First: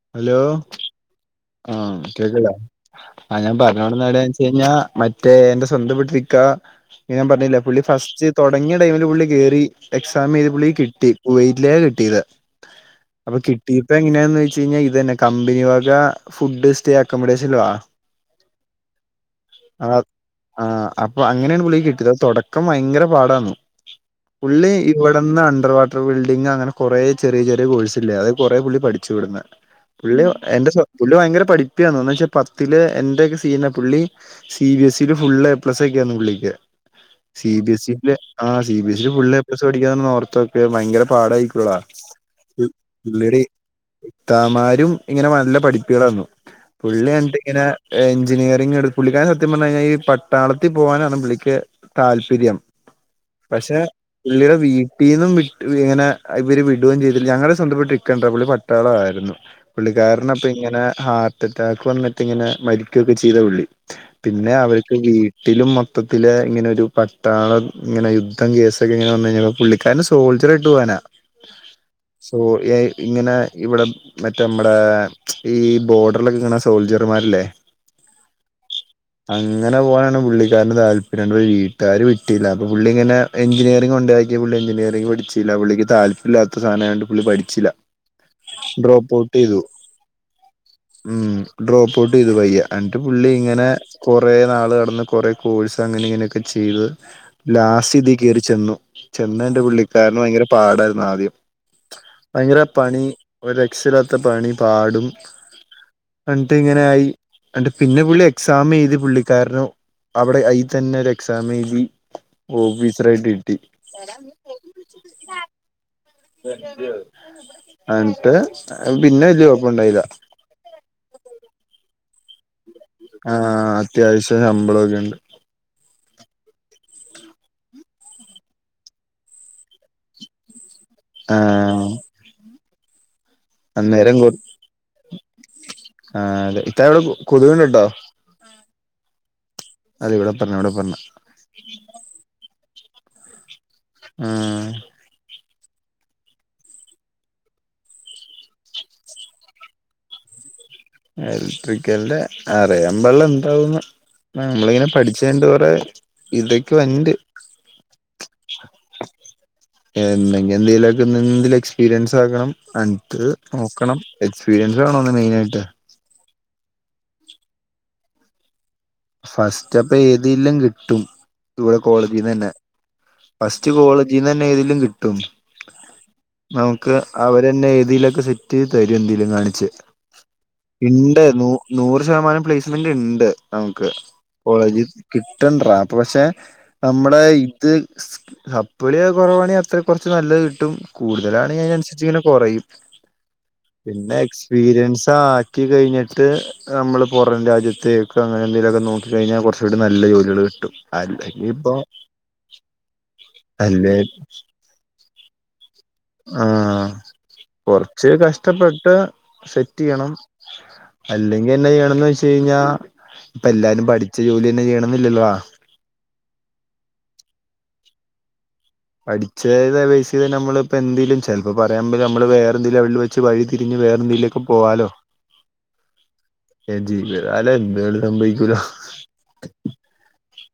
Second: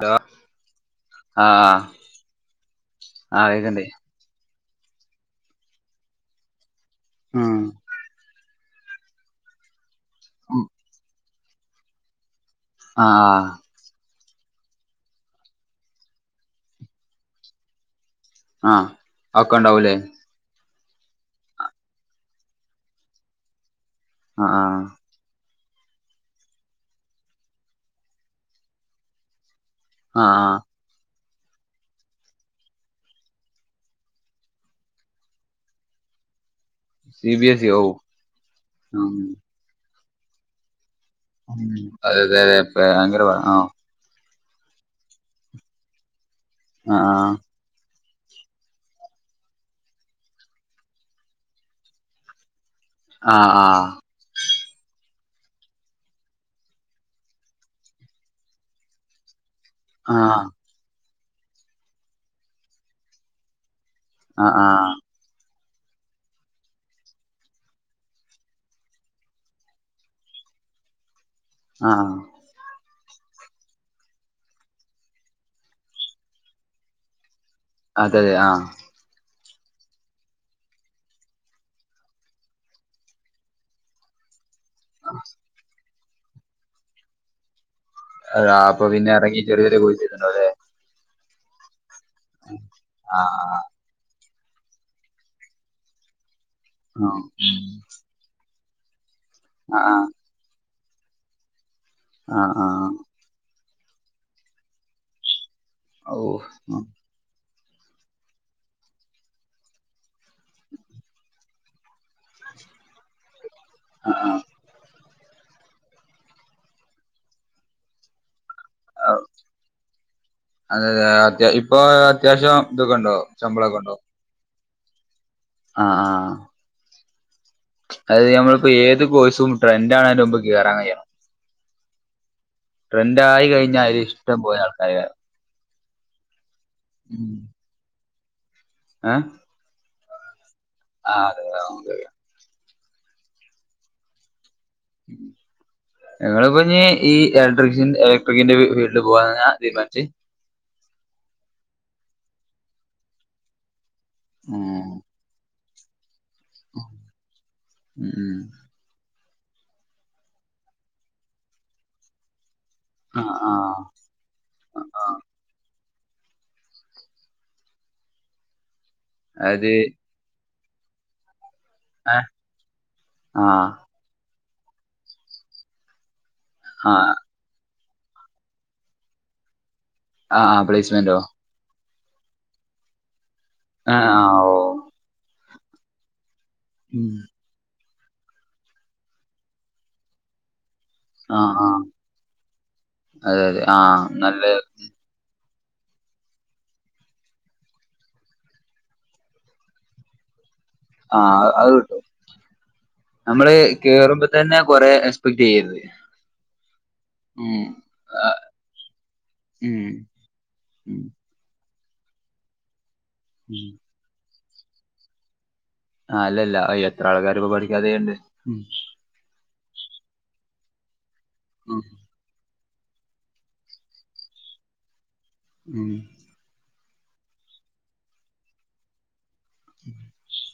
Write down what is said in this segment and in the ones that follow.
Hello hello ആഹ് കേക്കുണ്ടോ ആഹ് ഞാൻ പറഞ്ഞൂകൊടന്നെവിടെ വെച്ച് കഴി ഞ്ഞാ മ റ്റേ എന്റെ സ്വന്തം വീട്ടിലിക്ക ഞാൻ ഉം പറഞ്ഞില്ലേ പുള്ളി ഫസ്റ്റ് തൊടങ്ങിയ ടൈമില് പുള്ളി കെറി. എക്സാം ചെയ്ത് പുള്ളിക്ക് കിട്ടി കുവൈറ്റിലാ കിട്ടിയത് അപ്പൊ ആഹ് കിട്ട് ഇതിപ്പെങ്ങനെയാന്നെച്ചയിഞ്ഞാ ഇതന്നെ കമ്പനി വക ഫുഡ് സ്റ്റേ അക്കോമഡേഷൻല്ല ആഹ് ആഹ് അതൊക്ക്‌ണ്ടാവൂല്ലേ ആഹ് അപ്പൊ അങ്ങനെയാണ് പുള്ളിക്ക്‌ കിട്ടിയത് അപ്പൊ തൊടക്കം ഭയങ്കര പാടാന്നു ആഹ് പുള്ളി ഇവ ഇവിടന്ന് അണ്ടർ വാട്ടർ ബിൽഡിങ് അങ്ങനെ കൊറേ ചെറിയ ചെറിയ കോഴ്സില്ലേ അത് കുറേ പുള്ളി പഠിച്ചുവിട്ന്ന് പുള്ളി ആഹ് ആഹ് എന്റെ പുള്ളി ഭയങ്കര പഠപ്പിയാന്ന് എന്ന്ച്ചാ പത്തില്ല് എന്റെക്കെ സീന് പുള്ളി സി ബി എസില് ഫുള്ളെ എപ്ലസൊക്കെയാന്ന് പുള്ളിക്ക് സി എസ് ഇ ബി ഓഹ് എസില് ആഹ് സി ബി എസ്സില് ഉം ഫുള്ളെ പ്ലസ് വേടിക്കാന്ന് ഓർത്തോ ഭയങ്കര പാടായിരിക്കൂലെടാ അതെ അതെ അതെ ഭയങ്കര [unintelligible] ആഹ് ഇത്താമാരും ഇങ്ങനെ നല്ല പഠിപ്പികളായിരുന്നു ആഹ് പുള്ളിയെന്നിട്ടിങ്ങനെ എഞ്ചിനീയറിങ്ങെടു പുള്ളിക്കാരന് സത്യം പറഞ്ഞ്കഴിഞ്ഞാൽ ഈ പട്ടാളത്തി പോകാനാണ് പുള്ളിക്ക് താല്പര്യം ആഹ് പക്ഷെ ആഹ് പുള്ളിടെ വീട്ടീന്നും വി ഇങ്ങനെ ഇവര് വിട്ഉം ചെയ്തില്ല ഞങ്ങടെ സ്വന്തത്തിപ്പെട്ടൊരിക്കയാണ്ട്ട്ടാ പുള്ളി പ ട്ടാളായിരുന്നു ആഹ് പുള്ളിക്കാരനപ്പിങ്ങനെ ഹാർട്ടറ്റാക്ക് വന്നിട്ടിങ്ങനെ മരിക്കൊക്കെ ചെയ്താ പുള്ളി പിന്നെ ആഹ് അവര്ക്ക് വീ ട്ടിലും മൊത്തത്തില് ഇങ്ങനൊരു പട്ടാളം ഇങ്ങനെ യുദ്ധം കേസൊക്കെങ്ങനെ വന്നു കഴിഞ്ഞാ പുള്ളി ക്കാരന് സോൾജറായ്ട്ട് പോവാനാ ആഹ് സോ ഏഐ ഇങ്ങനെ ഇവിടെ മറ്റേ മ്മടേ ഈ ബോർഡറിലൊക്കെ നിക്ക്‌ണ സോൾജർമാരില്ലേ അതേതെ ആഹ് അങ്ങനെ പോകാനാണ് പുള്ളിക്കാരന് താല്പര്യം വീട്ട്കാര് വിട്ടില്ല അപ്പൊ പുള്ളിങ്ങനെ എഞ്ചിനീയറിങ്ങിനൊണ്ടാക്കി പുള്ളി എഞ്ചിനീയറിംഗ് പഠിച്ചില്ല പുള്ളിക്ക് താല്പര്യില്ലാത്ത സാനായോണ്ട് പുള്ളി പഠിച്ചില്ല ആ അപ്പൊ പിന്നെ ഡ്രോപ്പ് ഔട്ട് ഇറങ്ങി ചെയ്തു ചെറിയൊരു കോഴ്സെയ്തിട്ടുണ്ടാവുല്ലേ ഉം ഡ്രോപ്പൗട്ടെയ്തു പയ്യെ എന്നിട്ട് പുള്ളി ആഹ് ഇങ്ങനെ കൊറേ നാള് കടന്ന് കൊറേ കോഴ്സ് അങ്ങനിങ്ങനെയൊക്കെ ക്കെചെയ്ത് ആഹ് ലാസ്റ്റിതികേറിച്ചെന്നു ചെന്നയിന്റെ ആഹ് പുള്ളിക്കാരന് ഭയങ്കര പാടായിരുന്നാദ്യം ഭയങ്കര ആഹ് ആഹ് പണി ഒരു രക്ഷയില്ലാത്ത പണി പാടും ഓഹ് എന്നിട്ട്ങ്ങനായി എന്നിട്ട് പിന്നെ പുള്ളി എക്സാമെഴുതി പുള്ളിക്കാരനു അവിടെ അയിതന്നൊരെക്സാമെഴുതി ഓഫീസറായിട്ട് കിട്ടി ആഹ് എന്നിട്ട് പിന്നെ വല്ല്യ കൊയപ്പണ്ടായില്ല അതെതെ അത്യാ ഇപ്പൊ അത്യാവശ്യം ഇതൊക്ക്ണ്ടോ ശമ്പളൊക്കണ്ടോ ട്ട് ശമ്പളൊക്കെണ്ട് ആഹ് ആഹ് അതായത് നമ്മളിപ്പേത് കോഴ്സും ട്രന്റാക്ണയിന്റെമുമ്പ് കേറാൻ കയ്യണം ആഹ് ട്രെന്റായി കഴിഞ്ഞാ അയിലിഷ്ടംപോലാൾക്കാര് കേറും ആഹ് അതെ ഇത്താ അവിടെ കൊത്ക് കള്ണ്ടോ ഏഹ് അതിവിടെ പറഞ്ഞാ ഇവിടെപ്പറഞ്ഞാ ആഹ് അതെതെ ഓക്കേ ഓക്കേ ഉം. ഏഹ് ഇങ്ങളിപ്പഞ്ഞീ ഈ ഇലക്ട്രിഷൻ ഇലക്ട്രിക്കിന്റെ ഫീൽടിൽ പോവാനാ തീരുമാനിച്ച് എലക്ട്രിക്കൽന്റെ അറിയാമ്പാടില്ലെന്താവുന്ന് നമ്മളിങ്ങനെ ഉം പഠിച്ചയിന്റെ കൊറേ ഇതൊക്കെ വന്റ് ഉം ഉം എന്തെങ്ക എന്തെലൊക്കെനിന്നിതില് എക്സ്പീരിയൻസാക്കണം അന്ന്ട്ട് ആഹ് നോക്കണം ആഹ് എക്സ്പീരിയൻസ് വേണോന്ന് ആഹ് മെയിനായിട്ട് അത് ഫസ്റ്റപ്പേതേലും കിട്ടും ഇവിടെ ഏഹ് കോളേജ്ന്നെന്നെ ആഹ് ഫസ്റ്റ് കോള് ജിന്നേതേലും കിട്ടും നമുക്ക് ആഹ് അവര് രന്നേതേലൊക്കെസെറ്റെയ്ത് തരും എന്തെലും കാണിച്ച് ആഹ് പ്ലേസ്മെന്റോ ഇണ്ട് നൂ നൂറ് ശതമാനം പ്ലേസ്മെന്റ്ണ്ട് നമ്ക്ക് ഏഹ് ആഹ് ഓ കോളേജി കിട്ടണ്ട്രാപൊ പക്ഷേ ഉം നമ്മുടെ ഇ ത് സപ്പളി കുറവാണെങ്കില് അത്ര കുറച്ച് നല്ലത് കിട്ടും ആഹ് കൂടുതലാണെങ്കി ആഹ് അതിനനുസരിച്ച് ഇങ്ങനെ കുറയും അതെ അതെ ആഹ് പിന്നെ നല്ല എക്സ്പീരിയൻസ് ആറ്റികയ്ഞ്ഞിട്ട് നമ്മള് പൊറം രാജ്യത്ത് ക്കഅങ്ങനന്തങ്കിലൊക്ക നോക്കി കഴിഞ്ഞാ കൊർച്ചൂടെ നല്ല ജോല്യാള് കിട്ടും അല്ലെങ്കിൽ ആഹ് അത് ഇപ്പൊ കിട്ടും നമ്മള് അല്ലേ കേറുമ്പ തന്നെ കൊറെ എക്സ്പെക്ട് ചെയ്യരുത് ആഹ് ഉം കൊർച്ച് ആഹ് കഷ്ടപ്പെട്ട് ഉം സെറ്റിയ്യണം ഉം അല്ലെ എങ്കന്നെ ചെയ്യണംന്ന് വെച്ച് കഴിഞ്ഞാ ഇപ്പ ഉം എല്ലാരും പഠിച്ച ജോലി തന്നെ ചെയ്യണമിന്നില്ലല്ലോ ആഹ് ആ അല്ലല്ല എത്ര ആൾക്കാര്പ്പൊ പഠിക്കാതെയ്യ്ണ്ട് പഠിച്ചേതാ പെയ്സി നമ്മളിപ്പന്തെലും ചെൽപ്പോ പറയാൻ പ നമ്മള് വേറെന്തേലും ലവൽല്ല് വെച്ച് വഴിതിരിഞ്ഞ് വേറെന്തീലൊക്കെ പോവാലോ [inaudible] ഏ ജീ പ്അലഎന്തട് സംഭവിക്കൂല [inaudible]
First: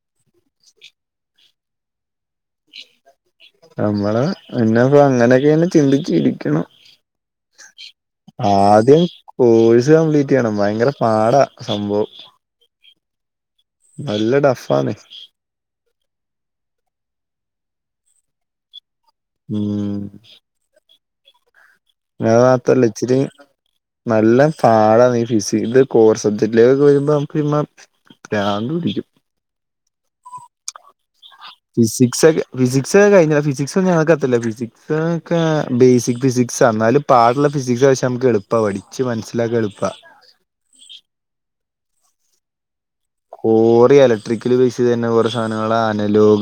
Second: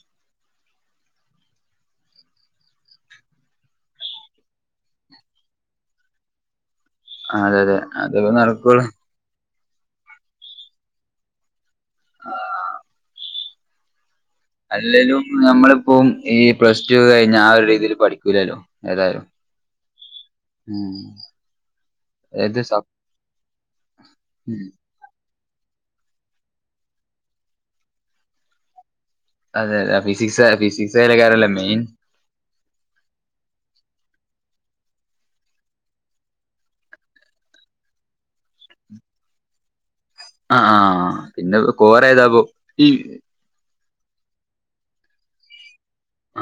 നമ്മള് പിന്നെപ്പൊ അങ്ങനെയൊക്കെെ ചിന്തിച്ച് ഇരിക്കണം ആ, അതെ അതെ അതൊക്കെ നടക്കുള്ളൂ ആദ്യം കോഴ്സ് കംപ്ലീറ്റ് ചെയ്യണം ഭയങ്കര പാടാ സംഭവം ആ, അല്ലടാ അല്ലലും നമ്മളിപ്പോം ഈ പ്ലസ് ടു കഴിഞ്ഞ ആ ഒരു രീതിൽ പഠിക്കൂില്ലല്ലോ ഏതാലും ഊം [inaudible] ഏത് നേവാത്തല്ല സബ് ഇച്ചിരി നല്ല ഉം പാട നീ ഫിസിട് കോർ സബ്ജക്റ്റിലയ്ക്കെ വരുമ്പോ ഇമബ ബ്രാത്ന്പിടിക്കും അതെ അതെ ഫിസിക്സ് ഫിസിക്സ്െ കയല്ലേ മെയ്ൻ സക് ഫിസിക്സ് കഴിഞ്ഞ ഫിസിക്സ് ഞങ്ങൾക്ക്ത്തില്ല ഫിസിക്സ് ഒക്കെ ബേസിക് ഫിസിക്സ ന്നാലും പാടുള്ള ഫിസിക്സ് ആശം നമുക്ക് എളുപ്പ പഠച്ച് മനസ്സിലാക്കി എളുപ്പാ ആ ആഹ് പിന്നെ കോറെ ഏതാപ്പോ ഈ കോറി ഇലക്ട്രിക്കൽ ബേസി തന്നെ കൊറെേ സാധനങ്ങള്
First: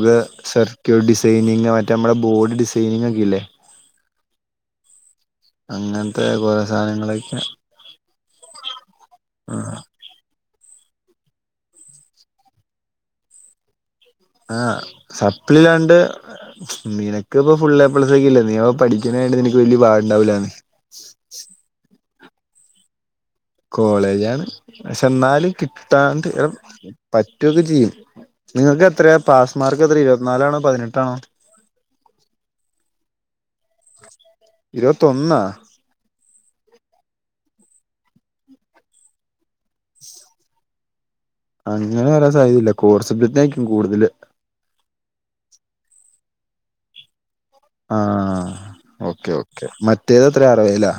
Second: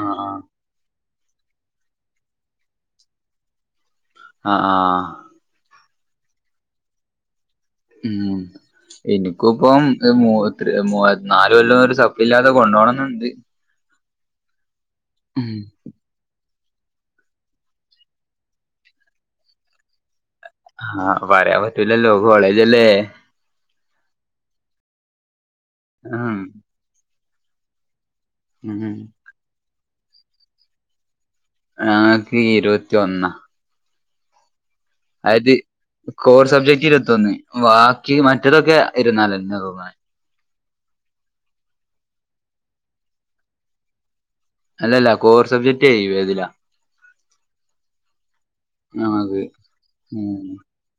ആ സർക്യൂട്ട് ഡിസ് ഡൈനിങ് മറ്റേ നമ്മുടെ ബോഡി ഡിസൈനിങ് ഒക്കെ ഇല്ലേ ആഹ് ആഹ് അങ്ങനത്തെ കൊറെേ സാധനങ്ങളൊക്കെ ഉം ഇനിക്ക്പ്പോ ആഹ് മുവ്മുവായിരത്തിനാല് കൊല്ലം ഒരു സബ് ഇല്ലാതെ കൊണ്ടോണംന്നുണ്ട് ആഹ് ഉം സപ്പ്ലലാണ്ട് നിനക്ക് പ്പൊ ഫുള് എ പ്ലസ്സ ഒക്കല്ലേ നീ പഠിക്കാന്നെഎനിക്ക് വലിയ ബാവടണ്ടാവൂല്ലാണന്ന ആഹ് പറാൻ പറ്റൂലല്ലോ കോളേജല്ലേ കോളേജാണ് പക്ഷെ ന്നാലും കിട്ടാണ്ട് ഉം ഒ പറ്റുക്കെ ചെയ്യും നിങ്ങൾക്ക് ഉം എത്രയാ പാസ് മാർക്ക് എത്ര ഇരുപത്തിനാലാണോ പതിനെട്ടാണോ ഞങ്ങക്ക് ഇരുപത്തി ഒന്ന [inaudible] അയത് കോർ സബ്ജക്ട് ഇരുപത്തൊന്ന് ബാക്കി മറ്റതൊക്കെ ഇരുപതിന്നാലെന്നെതോന്ന്ണ അങ്ങനെ വരാൻ സാധ്യതയില്ല കോർ സബ്ജക്ട് ആയിരിക്കും കൂടുതല് അല്ലല്ല കോർ സബ്ജക്റ്റ് വേദിലാ ആ ഓക്കെ ഞങ്ങക്ക് ഓക്കെ മറ്റേത് അത്ര അറവേല്ല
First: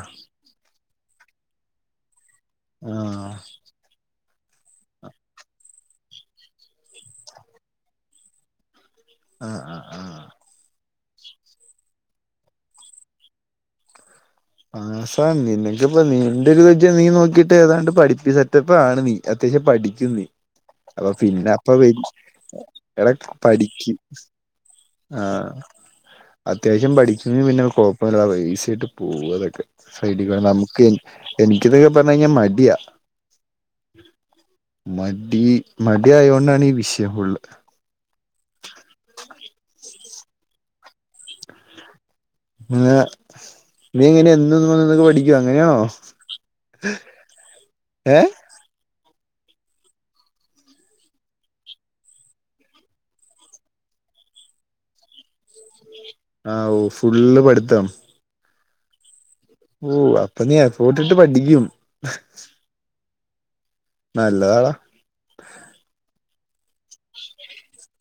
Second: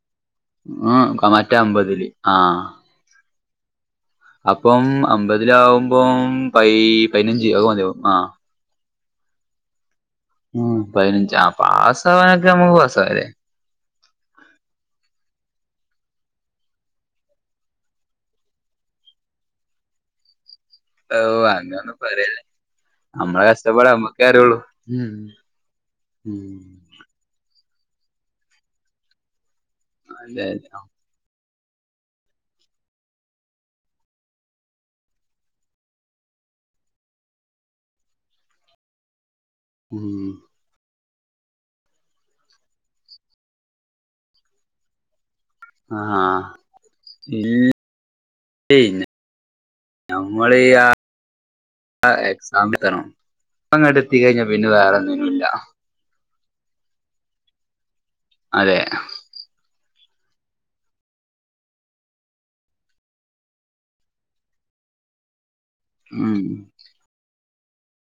ഉം മറ്റേ അമ്പതില് ആഹ് ആഹ് അപ്പം അമ്പതിലാകുമ്പോം പൈ പൈനഞ്ച് അത് മതിയാവും ആഹ് [inaudible] ഉം പൈനഞ്ച് ആ പാസവാനൊക്കെ നമൾ പാസാവുല്ലേ? [unintelligible] അപ്പ നിനക്കിപ്പ നി നിന്റെ രു വിജ നീ നോക്കിയിട്ട് ഏതാണ്ട് പഠിപ്പി സെറ്റപ്പ് ആണ് നീ അത്യാശ്യം പഠിക്കും നീ. അപ്പൊ [inaudible] ഓഹ് പിന്നെ അപ്പൊ അങ്ങന ഒന്നും പറയല്ലേ എടാ നമ്മള കഷ്ടപ്പാട് പഠിക്ക് നമ്മക്ക അറിയാള്ളു. ആഹ് അത്യാവശ്യം [inaudible] അതെ അതെ. [unintelligible] എനിക്കിത് പറഞ്ഞഴിഞ്ഞാൽ മടിയാ. മടി മടി ആയോണ്ടാണ് ഈ വിഷയം ഫുൾ. [unintelligible] ഉം [unintelligible] അങ്ങനെയാ ണോ ആഹ് ഏ ഏയ് നമ്മൾ ആ ആഹ് എക്സാം എയ്തണം അങ്ങട്ട് എത്തി കഴിഞ്ഞാ പിന്നെ വേറൊന്നിനും ഇല്ല ആഹ് ഊ ഫുള്ള് പഠ്ത്തം അതെ ഓ അപ്പൊ നീ എഫോട്ട്ട്ട് പഠിക്കും നല്ലതാട ഉം [unintelligible]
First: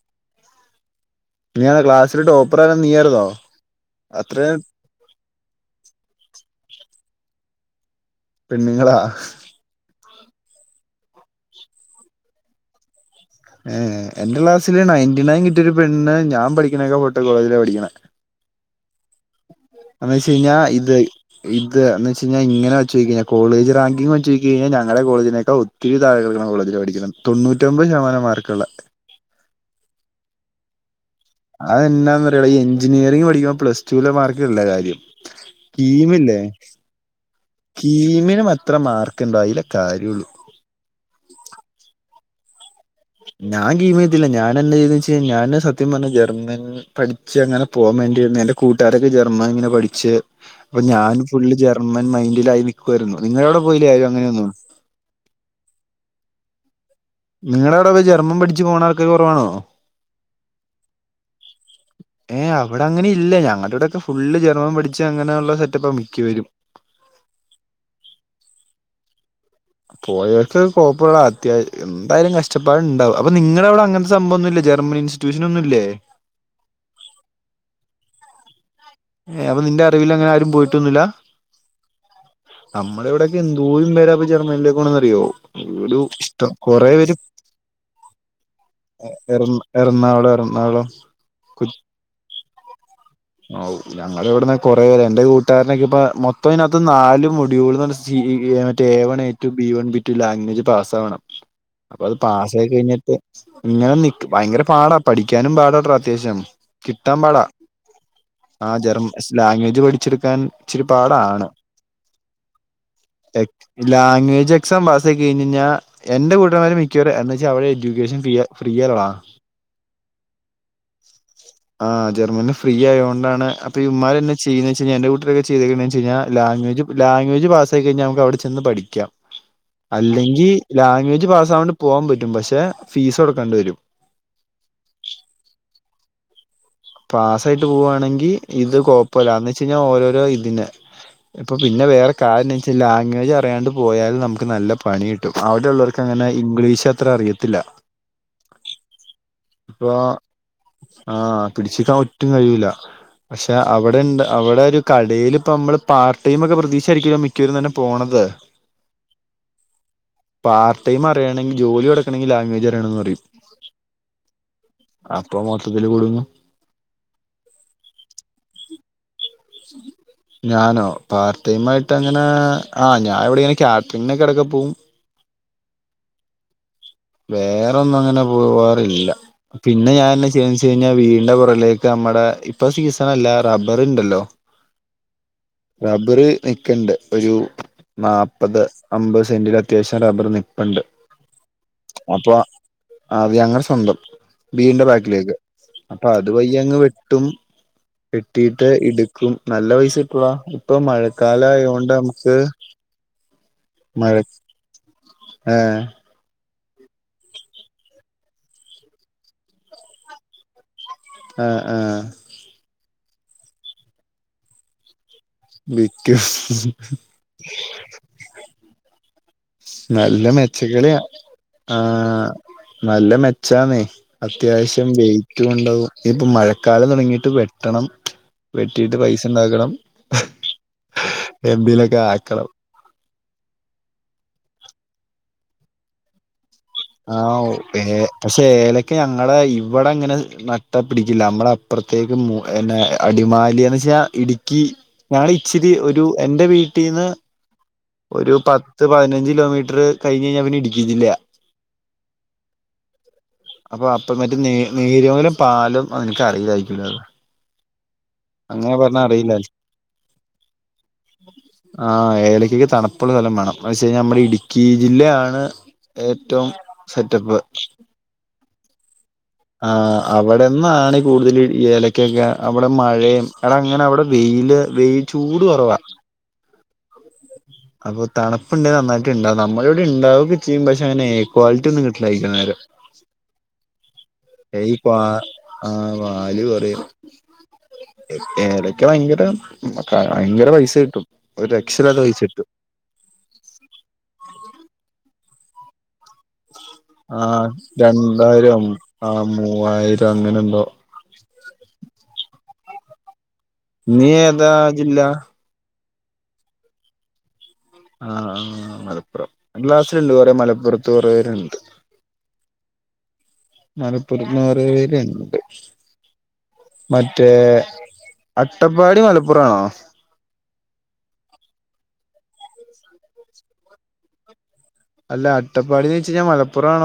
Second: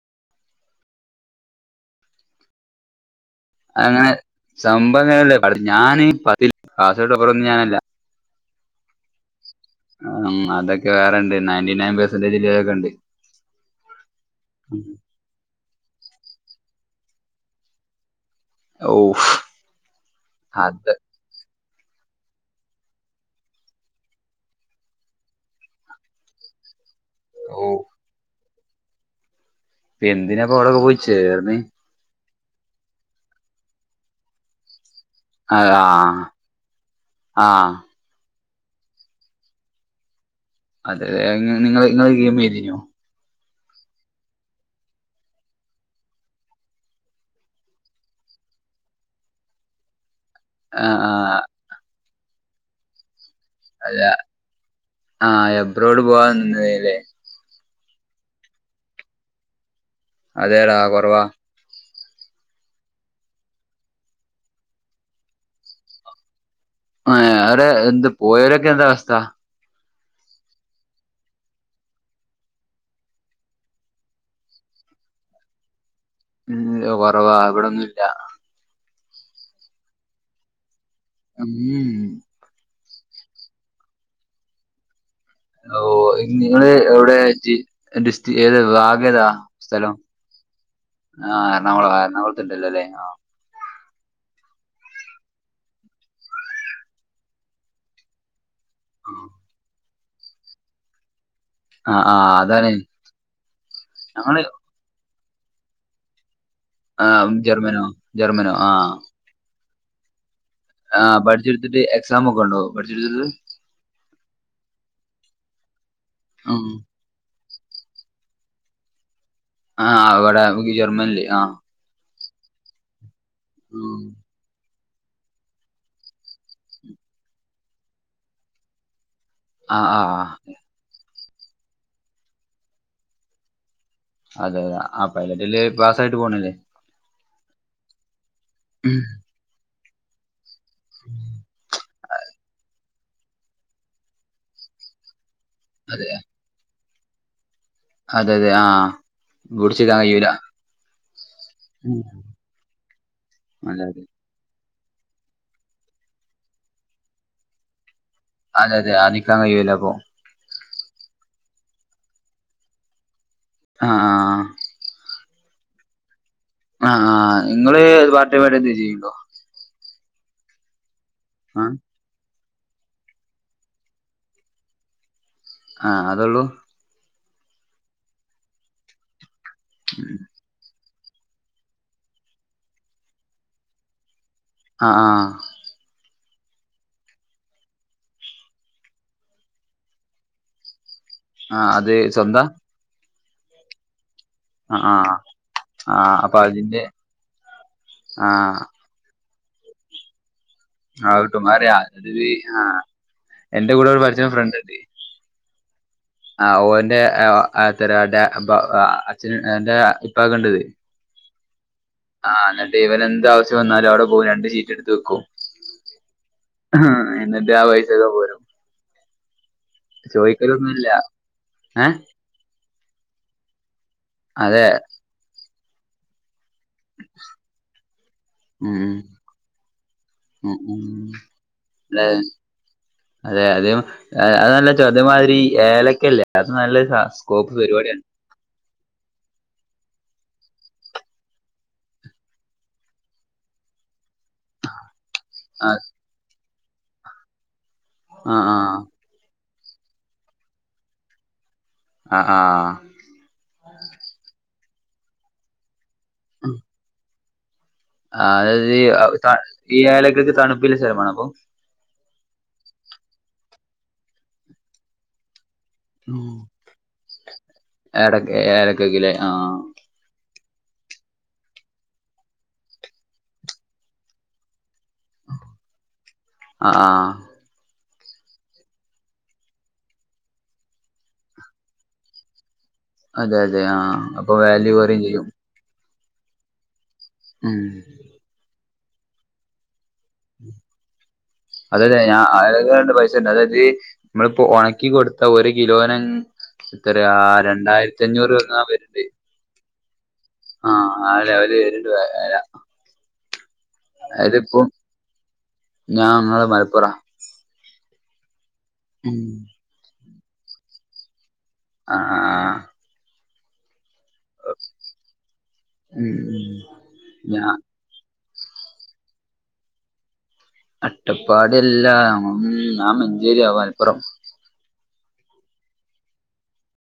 നീയാണോ ക്ലാസ്സില് ടോപ്പറ് നീയായ്രുന്നോ? [unintelligible] പെണ്ണ്ങ്ങളാ ആഹ് ഉം അതൊക്കെ വേറെണ്ട് നയന്റി നയൻ പെർസെന്റേജ്ല്ലോലെക്കെ ഇണ്ട്. ഏഹ് ഏഹ് എന്റെ ക്ലാസില് നയന്റി നയൻ കിട്ടിയൊരു പെണ്ണ് ഞാൻ പഠിക്ണേക്കെ [unintelligible] കോളേജിലാ പഠിക്ക്ണെ ഔ എന്നോയ്ച്ച് കഴിഞ്ഞാ ഇത് ഇത് എന്ന് വെച്ചഴിഞ്ഞാ ഇങ്ങനെ [unintelligible] കോളേജ്റാങ്കിങ് വച്ച് ക്കഴിഞ്ഞാ ഞങ്ങളെ കോളേജിനെക്കാ ഒ [unintelligible] കോളേജിലാ പഠിക്ണം ഓ തൊണ്ണൂറ്റി ഒമ്പത് ശതമാനം മാർക്ക്ള്ളെ എന്തിനാ പ്പ ഔടെ പോയി ചേർന്നെ അതെന്നാ അറിയോ ഈ എഞ്ചിനീയറിഗ് പഠിക്കാം പ്ലസ്ടു ലെ മാർക്കല്ല കാര്യം ആ കീമ് ല്ലേ ആ കീമിന് മത്ര മാർ ണ്ടോ അയ്ലെ കാര്യള്ളൂ അല്ല നിങ്ങള് ഇഎമ്മെ എഴുതിനോ? ഞാൻ കീമോയ്തില്ല ഞാൻ എന്നാ ചെയ്തോയ്ച്ച് കഴിഞ്ഞാ ഞാന് സത്യം പറഞ്ഞ ജർമൻ പഠിച്ച് അങ്ങനെ പോമന്റ് [unintelligible] എന്റെ കൂട്ടുകാരൊക്കെ ജർമ്മ ഇങ്ങനെ പഠിച്ച് അപ്പൊ ആ ആ ഞാൻ ഫുള്ള് ജർമ്മൻ മൈന്റിലായി നിക്കുവായിരുന്നു നിങ്ങളെ ഔടെ പോയില്ലെ ആരും അങ്ങനൊന്നും ആഹ് എബ്രോഡ് പോവാ നിന്നതെലെ? നിങ്ങൾടെ അവിടെ ഒക്കെ ജർമ്മൻ പടിച്ച് പോണ ആൾക്കാര് കോറവാണോ? അതെ ടാ കോറവാ ഏഹ് അവിടെ അങ്ങനെ ഇല്ലെ ഞങ്ങളെ ഇവിടൊക്കെ ഫുള്ള് ജർമ്മൻ പഠിച്ച അങ്ങനെയുള്ള സെറ്റപ്പ മിക്ക വരും ഏഹ് അവരെ എന്ത്‌ പോയവരൊക്കെ എന്താ അവസ്ഥ? പോയവർക്കൊക്കെ കോഴപ്പല്ല ടാ അത്യാവശ്യം എന്തായാലും കഷ്ടപാട് ഇണ്ടാവും അപ്പൊ നിങ്ങളെ അവിടെ അങ്ങൻത്തെ സംഭവൊന്നുല്ല ജർമ്മൻ ഇൻസ്റ്റിറ്റ്യൂഷൻ ഒന്നുല്ലേ? ഉം കോറവാ ഇവിടൊന്നുല്ല ഏഹ് അപ്പ നിന്റെ അറിവില് അങ്ങനെ ആരും പോയിട്ടൊന്നുല്ല. [unintelligible] നമ്മടെ ഇവിടെയൊക്കെ എന്തോരും പേരാണ് ജർമ്മനിലേക്ക് പോണെന്നറിയോ? ഓ നിങ്ങള് എവിടെ ജി [unintelligible] ഡിസ്ട്രി ഏത് ഭാഗം എറണാകുളം, എറണാകുളം ആഹ് എർണാകുളം എർണാകുളത്തുണ്ടല്ലോ ല്ലേ ആഹ് ആഹ് ഊ ഞങ്ങള് ഇവട്ന്ന് കോറെ എന്റെ കൂട്ടുകാരനൊക്കെ പ്പ മൊത്തം അയ്നകത്ത് നാല് മുടിവുള് [unintelligible] റ്റേവൺ എറ്റു ബി വൺ ബിറ്റു ലാഗേജ് പാസ്സാവണം ആ അപ്പൊ ആ അത് പാസ്സായി അതാണ് കഴിഞ്ഞ ഇങ്ങനെ നിക് ഞങ്ങള് ഭയങ്കര പാടാ പഠിക്കാനും പാടാ ട്ടോ അത്യാവശ്യം ആഹ് ജർമ്മനോ ജർമ്മനോ ആ ആഹ് ജർമ്മ ലാഗേജ് പഠിച്ചെടുക്കാൻ ഇച്ചിരി ആഹ് പാടാണ് പഠിച്ചെട്ത്തിട്ട് എക്സാമോക്കെ ഉണ്ടോ പഠ്ച്ച് ഇട്ത്തിട്ട് ലാഗെജ് എക്സാം പാസ്സായി കഴിഞ്ഞയ്ഞാ എന്റെ ഉം. കൂട്ടന്മാര് മി മിക്കരും എന്തെച്ചാ അവിടെ എജുകേഷൻ ഫ്രീ അല്ലടാ ആഹ് അവ്ടെ ജർമ്മൻ ല്ല് ആഹ് ആഹ് ജർമ്മൻല്ല് ഫ്രീ ആയൊണ്ടാണ് അപ്പ ഉം. ഇവൻമാരെന്നെ ചെയ്യന്ന് വെച്ചയ്ഞ്ഞാ എന്റെ കുട്ടര് ചൈയ്ത്ക്ണ് ഓയ്ച്ചയ്ഞാ ലാഗേജ് ലാഗേജ് പാസ്സായി കഴിഞ്ഞാ നമുക്ക് അവിടെ ചെന്ന് പഠിക്കാ ആ ആ ആ. അല്ലെങ്കിൽ ലാഗ്വേജ് പാസ് ആവാണ്ട് പോകാൻ പറ്റും പക്ഷെ ഫീസ് കൊടുക്കേണ്ടി വരും അതെ അതെ അപ്പ അതിനെട്ടി നല്ലേ പാസായിട്ട് പോണയല്ലെ പാസ് ആയിട്ട് പോവുകവാണെങ്കിൽ ഇത് കൊഴപ്പമില്ല എന്ന് വെച്ച് കഴിഞ്ഞ ഓരോരോ ഇതിന് ഇപ്പൊ പിന്നെ വേറെ കാര്യം എന്ത്വെച്ചാൽ ലാംഗ്വേജ് അറിയാണ്ട് പോയാൽ നമുക്ക് നല്ല പണി കി ട്ടും അവിടെ ഉള്ളവർക്ക് അതെ അങ്ങനെ ഇംഗ്ലീഷ് അത്ര അറിയത്തില്ല അതെ അതെ ആഹ് പുടിച്ച് നിക്കാൻ കഴിയൂല ച്ചു നിക്കാൻ ഉം. ഒട്ടും കൈ യൂല പക്ഷെ അതെ അവിടെ അതെ അവിടെ ഒരു കടല് ഇപ്പോ നമ്മള് പാർട്ട് ടൈം ഒക്കെ പ്രതീക്ഷ ആയിരിക്കല്ലോ മിക്കവരും തന്നെ പോണത് അതെ അതെ അവിടെ നിക്കാൻ കൈയുല അപ്പൊ പാർട്ട് ടൈം അറിയാണങ്കിൽ ജോലി കൊടുക്കണങ്കിൽ ലാംഗ്വേജ് അറിയണംന്ന് പറയും ആഹ് ആഹ് അപ്പൊ മൊത്തത്തിലൽ കുടുങും ആഹ് ആഹ് നിങ്ങള് പാർട്ട് ടൈം ആയിട്ട് എന്താക്കിലും ചെയ്യുണ്ടോ ഞാനോ പാർട്ട്‌ ആ ടൈം ആയി ട്ട് അങ്ങനെ ആഹ് ഞാൻ എവിടെ ഇങ്ങനെ കാറ്ററിങ്ങിനെക്കെ ഇടക്ക് ക്കെ പോവും ആഹ് അതേള്ളൂ വേറൊന്നും അങ്ങനെ പോവാറില്ല പിന്നെ ഞാൻ വെച്ച് കഴിഞ്ഞാൽ വീടിന്റെ പുറിലേക്ക് നമ്മടെ ഇപ്പൊ സീസണല്ല റബ്ബർണ്ടല്ലോ ആഹ് ആഹ് റബ്ബർ നിക്ക്ണ്ട് ഒരു നാല്പ്പത് അമ്പത് സെന്റിൽ അത്യാവശ്യം റബ്ബർ നിപ്പുണ്ട് ആഹ് അത് സ്വന്താ ആഹ് അത് ഞങ്ങളുടെ സ്വന്തം ആഹ് വീടിന്റെ ആഹ് ബാക്കിലേക്ക് അപ്പൊ ആഹ് അത് പയ്യങ്ങ് അതിന്റെ വെട്ടും ആഹ് വെട്ടിട്ട് ഇഡി വിൽക്കും നല്ല പൈസ കിട്ടുഡാ ആഹ് അട്ട് മാറയാ അത് വി ആഹ് എന്റെ കൂടെ ഒരു മഴ പഠിച്ച ഫ്രണ്ട്ണ്ട് ആഹ് ആഹ് ഓന്റെ ആഹ് അത്തടടെ അമ്പോ അച്ഛൻ എന്റെ ഇപ്പക്ക് ഇണ്ട് ഇത് ആഹ് ആഹ് ആഹ് അന്നട്ട് ഇവന് എന്താവശ്യം വന്നാലും അവിടെ പോവും രണ്ട് സീറ്റ് ടുത്ത് വിക്കും വിക്കും ഹ എന്നിട്ട് ആഹ് പൈസൊക്കെ പോരും നല്ല ചോദിക്കലൊന്നുല്ല മെച്ചക്കളിയ ഏഹ് ആഹ് നല്ല മെച്ചന്നേ അതെ അത്യാവശ്യം വെയിറ്റ് ഉണ്ടാവും ഇപ്പ മഴ കാലം തുടങ്ങിട്ട് വെട്ടണം ഉം വെട്ടിട്ട് ഉം പൈസ ഉണ്ടാക്കണം ഉം ഉം എന്തെലും ഒക്കെ ആക്കണം അതെ അതെ അത് ചോദേ മാതിരി ഏലക്കല്ലേ അത് നല്ല ഒരു സ ആഹ് സ്കോപ്പ് ഏ പരിപാടിയാണ് പക്ഷെ ഏലക്ക ഞങ്ങളെ ഇവിടെ ഇങ്ങനെ നട്ട പിടിക്കില്ല നമ്മളെ അപ്പുറത്തേക്ക് മു പിന്നെ അടിമാലിന്ന് വെച്ചാൽ ഇടുക്കി ഞങ്ങടെ ഇച്ചിരി ആഹ് ഒരു എന്റെ വീട്ടിന്ന് ഒരു ആഹ് ആഹ് പത്ത് പതിനഞ്ച് കിലോമീറ്റർ കഴിഞ്ഞ്ഴിഞ്ഞ പിന്നെ ഇടുക്കി ജില്ലയാ അ ആഹ് അപ്പൊ അപ്പ മറ്റേ നേ നീരലും പാലും നിനക്ക് അറില്ലായിരിക്കും അല്ലോ അത് ആഹ് അങ്ങനെ പറഞ്ഞാ അതായത് അറിയില്ല ഈ ഏലക്കക്ക് തണുപ്പില് സ്ഥലമേണം അപ്പം ആഹ് ഏലക്കക്ക് തണുപ്പുള്ള സ്ഥലം വേണം എന്ന് വെച്ച് കഴിഞ്ഞാൽ നമ്മുടെ ഇടുക്കി ജില്ലയാണ് ഏറ്റവും സെറ്റപ്പ് എടക്ക് ഏലക്കക്കിലെ ആഹ് ആഹ് അവിടെന്നാണ് കൂടുതൽ ഏലക്കക്കെ അവിടെ മഴയും എടാ അങ്ങനെ അവിടെ വെയില് വെയിൽ ചൂട് കുറവാ ആ ആ അപ്പൊ തണുപ്പുണ്ടേൽ നന്നായിട്ടുണ്ടാവും നമ്മളെ ഇവിടെണ്ടാവുമൊക്കെ ചെയ്യും പക്ഷെ അങ്ങനെ ക്വാളിറ്റി ഒന്നും കിട്ടില്ലായിരിക്കും അന്നേരം അതെ അതെ ആഹ് ഏയിപ്പ ആഹ് വാല്യു കുറയും [unintelligible] ഏലക്ക ഭയങ്കര, ഭയങ്കര പൈസ കിട്ടും. ഒരു രക്ഷയില്ലാത്ത പൈസ കിട്ടും. എങ്ങനെയുണ്ട് പൈസ. [unintelligible] അതായത് നമ്മളിപ്പോ ഉണക്കി കൊടുത്ത ഒരു കിലോന. എന്തറയാ ആഹ് രണ്ടായിരത്തി അഞ്ഞൂറ് തന്ന, രണ്ടായിരം [unintelligible] ആഹ് മൂവായിരം അങ്ങനൊന്നും- ആഹ് ലവൽ കഴിഞ്ഞിട്ട് വരാ. നീ ഏതാ ജില്ല? നങ്ങൾ നമ്മളെ മലപ്പുറ ആ മലപ്പുറം എന്റെ ക്ലാസ്സിലുണ്ട്, കുറേ മലപ്പുറത്ത് കുറേ പേരുണ്ട്. ആഹ് ആഹ്! മലപ്പുറം കൊറേ പേരുണ്ട് ഉം മറ്റേ. ഞാ അട്ടപ്പാടി മലപ്പുറം ആണോ? അട്ടപ്പാടി എല്ലാ, ആഹാ മഞ്ചേരിയാ മലപ്പുറം. അല്ല അട്ടപ്പാടിന്ന് വെച്ച് കഴിഞ്ഞാൽ മലപ്പുറം ആണോ?